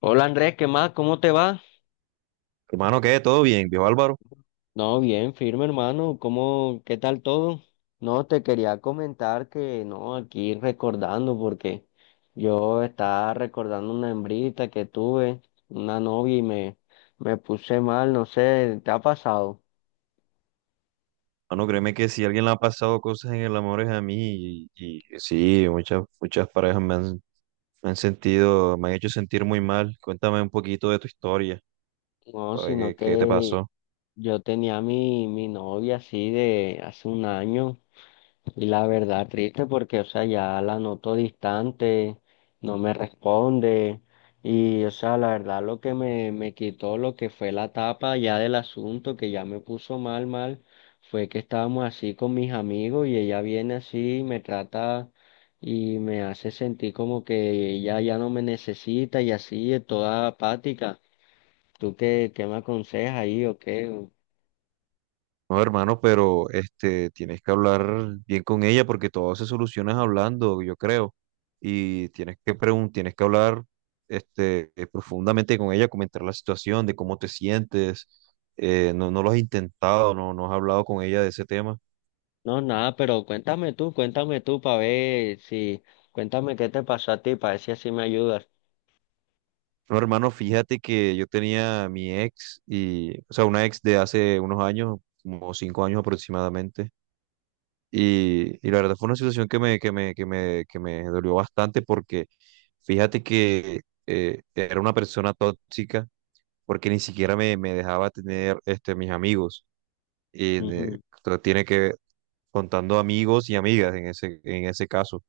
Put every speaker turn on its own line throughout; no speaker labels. Hola Andrés, ¿qué más? ¿Cómo te va?
Hermano, ¿qué? ¿Todo bien, viejo Álvaro?
No, bien, firme hermano. ¿Cómo, qué tal todo? No, te quería comentar que no, aquí recordando porque yo estaba recordando una hembrita que tuve, una novia y me puse mal, no sé, ¿te ha pasado?
Hermano, créeme que si alguien le ha pasado cosas en el amor es a mí y sí, muchas parejas me han sentido, me han hecho sentir muy mal. Cuéntame un poquito de tu historia,
No,
para ver
sino
qué te
que
pasó.
yo tenía mi novia así de hace un año y la verdad triste porque, o sea, ya la noto distante, no me responde y, o sea, la verdad lo que me quitó lo que fue la tapa ya del asunto que ya me puso mal, mal, fue que estábamos así con mis amigos y ella viene así y me trata y me hace sentir como que ella ya no me necesita y así, es toda apática. ¿Tú qué, qué me aconsejas ahí o qué? O...
No, hermano, pero este, tienes que hablar bien con ella porque todo se soluciona es hablando, yo creo. Y tienes que tienes que hablar este, profundamente con ella, comentar la situación, de cómo te sientes. No, no lo has intentado, no, no has hablado con ella de ese tema.
No, nada, pero cuéntame tú para ver si, cuéntame qué te pasó a ti para ver si así me ayudas.
No, hermano, fíjate que yo tenía a mi ex y, o sea, una ex de hace unos años, como cinco años aproximadamente. Y la verdad fue una situación que me dolió bastante porque fíjate que era una persona tóxica porque ni siquiera me dejaba tener este, mis amigos. Y
Ujú.
tiene que contando amigos y amigas en en ese caso.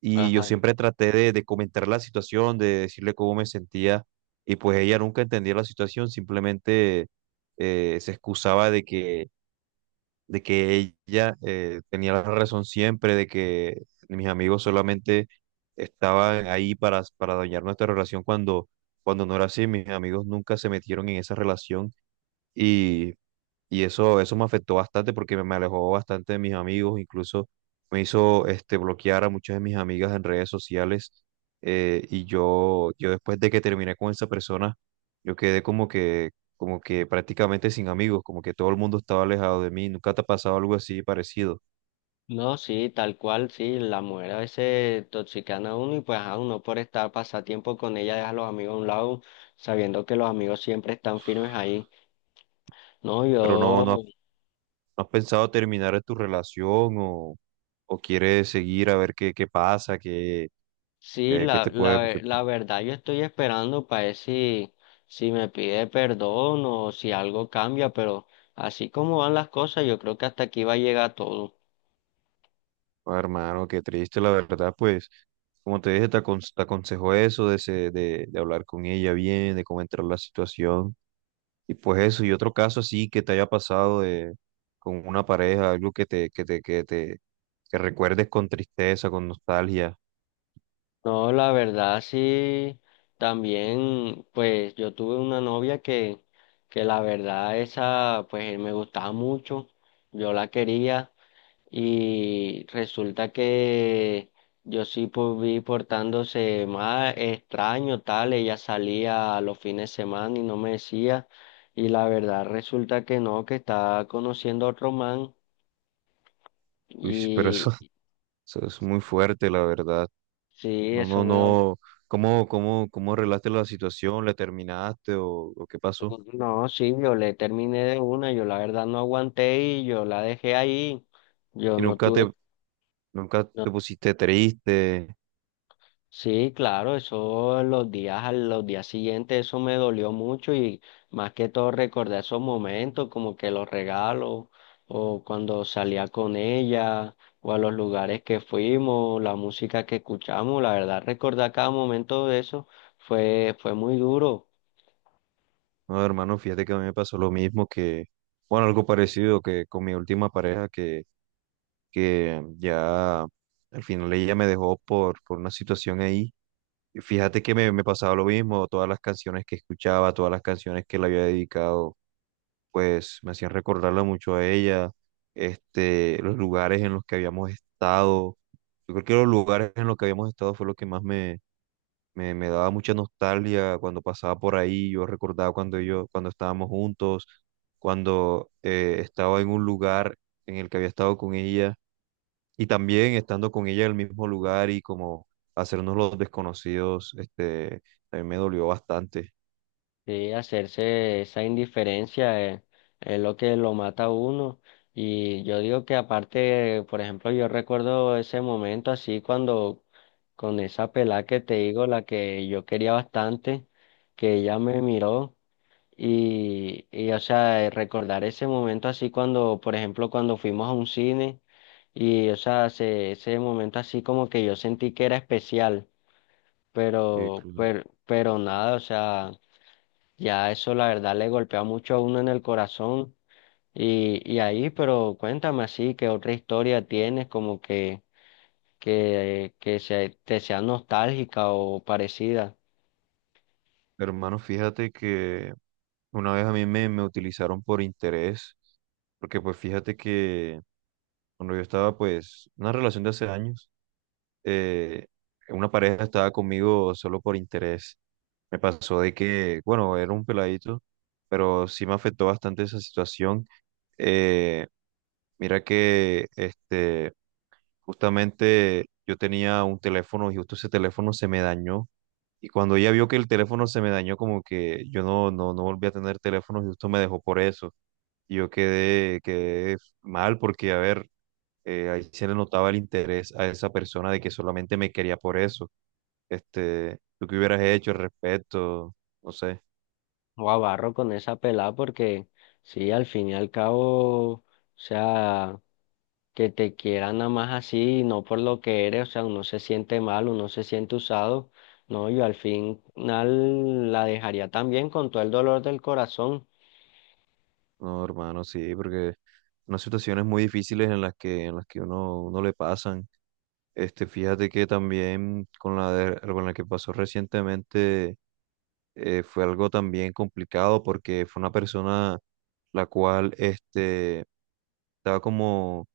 Y yo
Ajá.
siempre traté de comentar la situación, de decirle cómo me sentía, y pues ella nunca entendía la situación, simplemente se excusaba de que ella tenía la razón siempre, de que mis amigos solamente estaban ahí para dañar nuestra relación cuando no era así, mis amigos nunca se metieron en esa relación y y eso me afectó bastante porque me alejó bastante de mis amigos, incluso me hizo este, bloquear a muchas de mis amigas en redes sociales. Y yo, yo después de que terminé con esa persona, yo quedé como que prácticamente sin amigos, como que todo el mundo estaba alejado de mí. ¿Nunca te ha pasado algo así parecido?
No, sí, tal cual, sí, la mujer a veces toxican a uno y pues a uno por estar pasatiempo con ella deja a los amigos a un lado, sabiendo que los amigos siempre están firmes ahí. No,
Pero has-
yo...
no has pensado terminar tu relación o quieres seguir a ver qué, qué pasa, qué,
Sí,
qué, qué te puede.
la verdad yo estoy esperando para ver si, si me pide perdón o si algo cambia, pero así como van las cosas, yo creo que hasta aquí va a llegar todo.
Oh, hermano, qué triste, la verdad, pues, como te dije, te aconsejo eso de, de hablar con ella bien, de comentar la situación, y pues eso, y otro caso así que te haya pasado de, con una pareja, algo que recuerdes con tristeza, con nostalgia.
No, la verdad sí, también pues yo tuve una novia que la verdad esa pues me gustaba mucho, yo la quería. Y resulta que yo sí pues, vi portándose más extraño, tal, ella salía los fines de semana y no me decía, y la verdad resulta que no, que estaba conociendo a otro man,
Uy, pero eso,
y
eso es muy fuerte, la verdad,
sí,
no,
eso
no,
me dolió.
no, ¿cómo, cómo, cómo arreglaste la situación? ¿Le terminaste o qué pasó?
No, sí, yo le terminé de una, yo la verdad no aguanté y yo la dejé ahí, yo
Y
no
nunca
tuve...
te, nunca
No.
te pusiste triste.
Sí, claro, eso los días, a los días siguientes, eso me dolió mucho y más que todo recordé esos momentos, como que los regalos, o cuando salía con ella, o a los lugares que fuimos, la música que escuchamos, la verdad, recordar cada momento de eso fue, fue muy duro.
No, hermano, fíjate que a mí me pasó lo mismo que, bueno, algo parecido que con mi última pareja que ya al final ella me dejó por una situación ahí. Y fíjate que me pasaba lo mismo, todas las canciones que escuchaba, todas las canciones que le había dedicado, pues me hacían recordarla mucho a ella, este, los lugares en los que habíamos estado. Yo creo que los lugares en los que habíamos estado fue lo que más me daba mucha nostalgia cuando pasaba por ahí. Yo recordaba cuando estábamos juntos, cuando estaba en un lugar en el que había estado con ella y también estando con ella en el mismo lugar y como hacernos los desconocidos, este, también me dolió bastante.
Sí, hacerse esa indiferencia es, lo que lo mata a uno. Y yo digo que aparte, por ejemplo, yo recuerdo ese momento así cuando con esa pelá que te digo, la que yo quería bastante, que ella me miró y o sea, recordar ese momento así cuando, por ejemplo, cuando fuimos a un cine y, o sea, ese momento así como que yo sentí que era especial,
Claro.
pero nada, o sea... Ya eso la verdad le golpea mucho a uno en el corazón. Y ahí, pero cuéntame así, ¿qué otra historia tienes como que, te sea nostálgica o parecida?
Hermano, fíjate que una vez a mí me utilizaron por interés, porque pues fíjate que cuando yo estaba, pues, en una relación de hace años, eh, una pareja estaba conmigo solo por interés. Me pasó de que, bueno, era un peladito, pero sí me afectó bastante esa situación. Eh, Mira que, este, justamente yo tenía un teléfono y justo ese teléfono se me dañó. Y cuando ella vio que el teléfono se me dañó, como que yo no volví a tener teléfono y justo me dejó por eso. Y yo quedé mal porque, a ver, ahí se le notaba el interés a esa persona de que solamente me quería por eso. Este, ¿tú qué hubieras hecho al respecto? No sé,
O abarro con esa pelada porque sí, al fin y al cabo, o sea, que te quieran nada más así, no por lo que eres, o sea, uno se siente mal, uno se siente usado. No, yo al final la dejaría también con todo el dolor del corazón.
no, hermano, sí, porque unas situaciones muy difíciles en las que uno le pasan. Este, fíjate que también con la, con la que pasó recientemente fue algo también complicado porque fue una persona la cual este, estaba como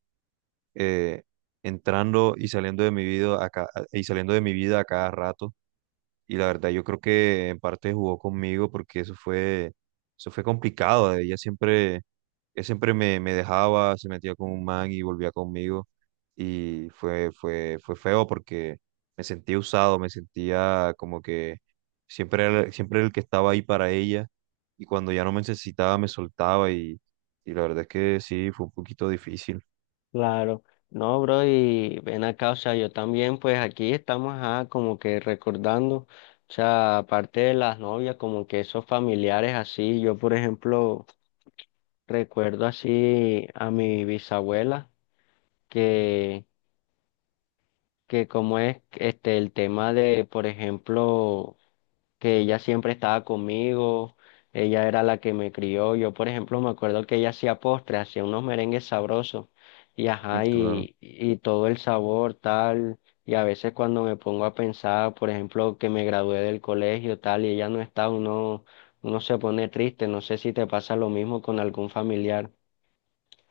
eh, entrando y saliendo de mi vida y saliendo de mi vida a cada rato. Y la verdad, yo creo que en parte jugó conmigo porque eso fue complicado. Ella siempre me dejaba, se metía con un man y volvía conmigo. Y fue feo porque me sentía usado, me sentía como que siempre era el que estaba ahí para ella. Y cuando ya no me necesitaba, me soltaba y la verdad es que sí, fue un poquito difícil.
Claro, no, bro, y ven acá, o sea, yo también, pues aquí estamos ah, como que recordando, o sea, aparte de las novias, como que esos familiares así, yo por ejemplo recuerdo así a mi bisabuela, que, que como es este el tema de, por ejemplo, que ella siempre estaba conmigo, ella era la que me crió. Yo, por ejemplo, me acuerdo que ella hacía postres, hacía unos merengues sabrosos y ajá,
Claro.
y todo el sabor tal. Y a veces cuando me pongo a pensar, por ejemplo, que me gradué del colegio tal y ella no está, uno, uno se pone triste. No sé si te pasa lo mismo con algún familiar.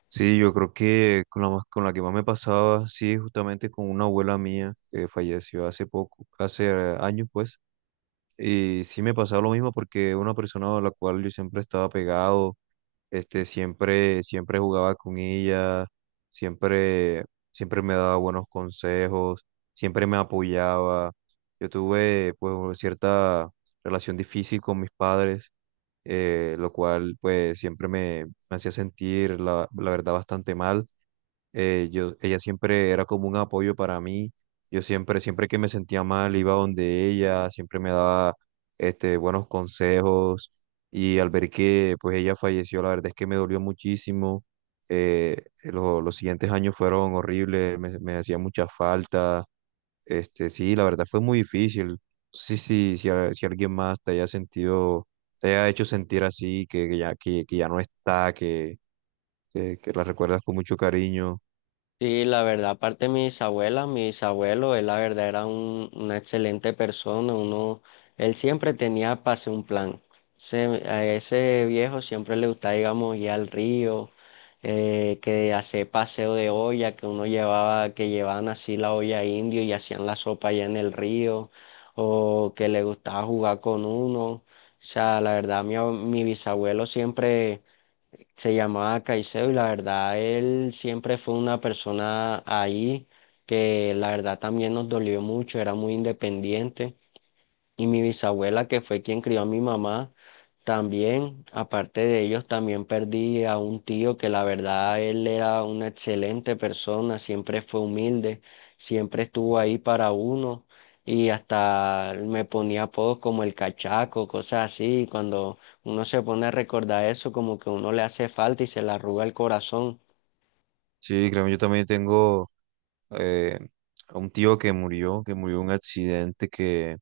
Sí, yo creo que con la, con la que más me pasaba, sí, justamente con una abuela mía que falleció hace poco, hace años, pues. Y sí me pasaba lo mismo porque una persona a la cual yo siempre estaba pegado, este, siempre jugaba con ella, siempre, siempre me daba buenos consejos, siempre me apoyaba. Yo tuve pues una cierta relación difícil con mis padres, lo cual pues siempre me hacía sentir la verdad bastante mal ella siempre era como un apoyo para mí. Yo siempre que me sentía mal, iba donde ella, siempre me daba este, buenos consejos. Y al ver que pues ella falleció, la verdad es que me dolió muchísimo. Los siguientes años fueron horribles, me hacía mucha falta. Este, sí, la verdad fue muy difícil. Si alguien más te haya sentido, te haya hecho sentir así, que ya no está, que la recuerdas con mucho cariño.
Sí, la verdad, aparte de mis abuelas, mis abuelos, él la verdad era una excelente persona, uno, él siempre tenía pase un plan. Se- a ese viejo siempre le gustaba, digamos, ir al río, que hacer paseo de olla, que uno llevaba, que llevaban así la olla indio y hacían la sopa allá en el río, o que le gustaba jugar con uno. O sea, la verdad, mi, ab- mi bisabuelo siempre se llamaba Caicedo y la verdad él siempre fue una persona ahí que la verdad también nos dolió mucho, era muy independiente y mi bisabuela, que fue quien crió a mi mamá, también, aparte de ellos, también perdí a un tío que la verdad él era una excelente persona, siempre fue humilde, siempre estuvo ahí para uno y hasta me ponía apodos como el cachaco, cosas así. Y cuando uno se pone a recordar eso, como que uno le hace falta y se le arruga el corazón.
Sí, créeme, yo también tengo eh, a un tío que murió en un accidente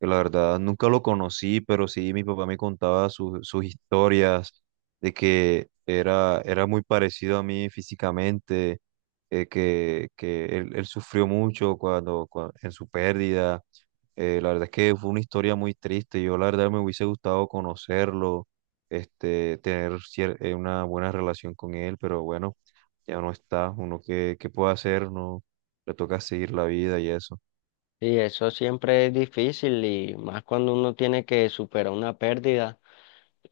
que la verdad nunca lo conocí, pero sí mi papá me contaba sus historias de que era, era muy parecido a mí físicamente, que él sufrió mucho cuando, en su pérdida. La verdad es que fue una historia muy triste. Yo la verdad me hubiese gustado conocerlo, este, una buena relación con él, pero bueno ya no está, uno qué, qué puede hacer, no le toca seguir la vida y eso.
Y eso siempre es difícil y más cuando uno tiene que superar una pérdida.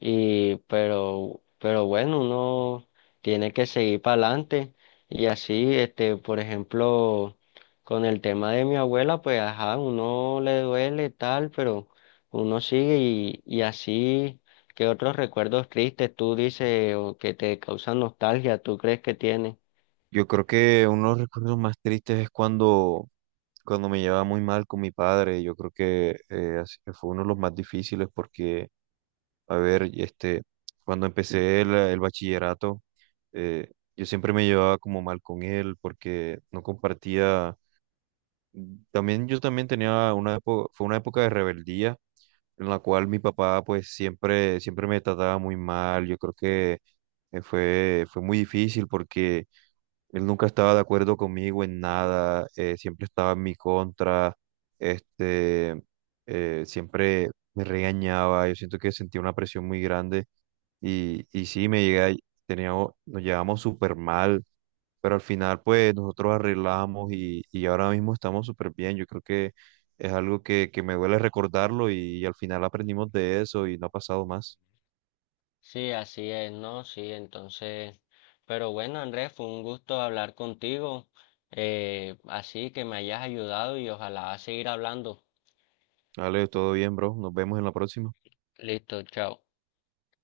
Y, pero bueno, uno tiene que seguir para adelante. Y así, este, por ejemplo, con el tema de mi abuela, pues ajá, uno le duele tal, pero uno sigue y así, ¿qué otros recuerdos tristes tú dices o que te causan nostalgia, tú crees que tienes?
Yo creo que uno de los recuerdos más tristes es cuando me llevaba muy mal con mi padre, yo creo que así fue uno de los más difíciles porque, a ver, y este, cuando empecé el bachillerato, yo siempre me llevaba como mal con él porque no compartía. También yo también tenía una época, fue una época de rebeldía en la cual mi papá pues siempre me trataba muy mal. Yo creo que fue muy difícil porque él nunca estaba de acuerdo conmigo en nada, siempre estaba en mi contra. Este, siempre me regañaba, yo siento que sentía una presión muy grande y sí, me llegué, a- teníamos, nos llevamos súper mal, pero al final pues nosotros arreglamos y ahora mismo estamos súper bien, yo creo que es algo que me duele recordarlo y, al final aprendimos de eso y no ha pasado más.
Sí, así es, ¿no? Sí, entonces, pero bueno, Andrés, fue un gusto hablar contigo, así que me hayas ayudado y ojalá seguir hablando.
Vale, todo bien, bro, nos vemos en la próxima.
Listo, chao.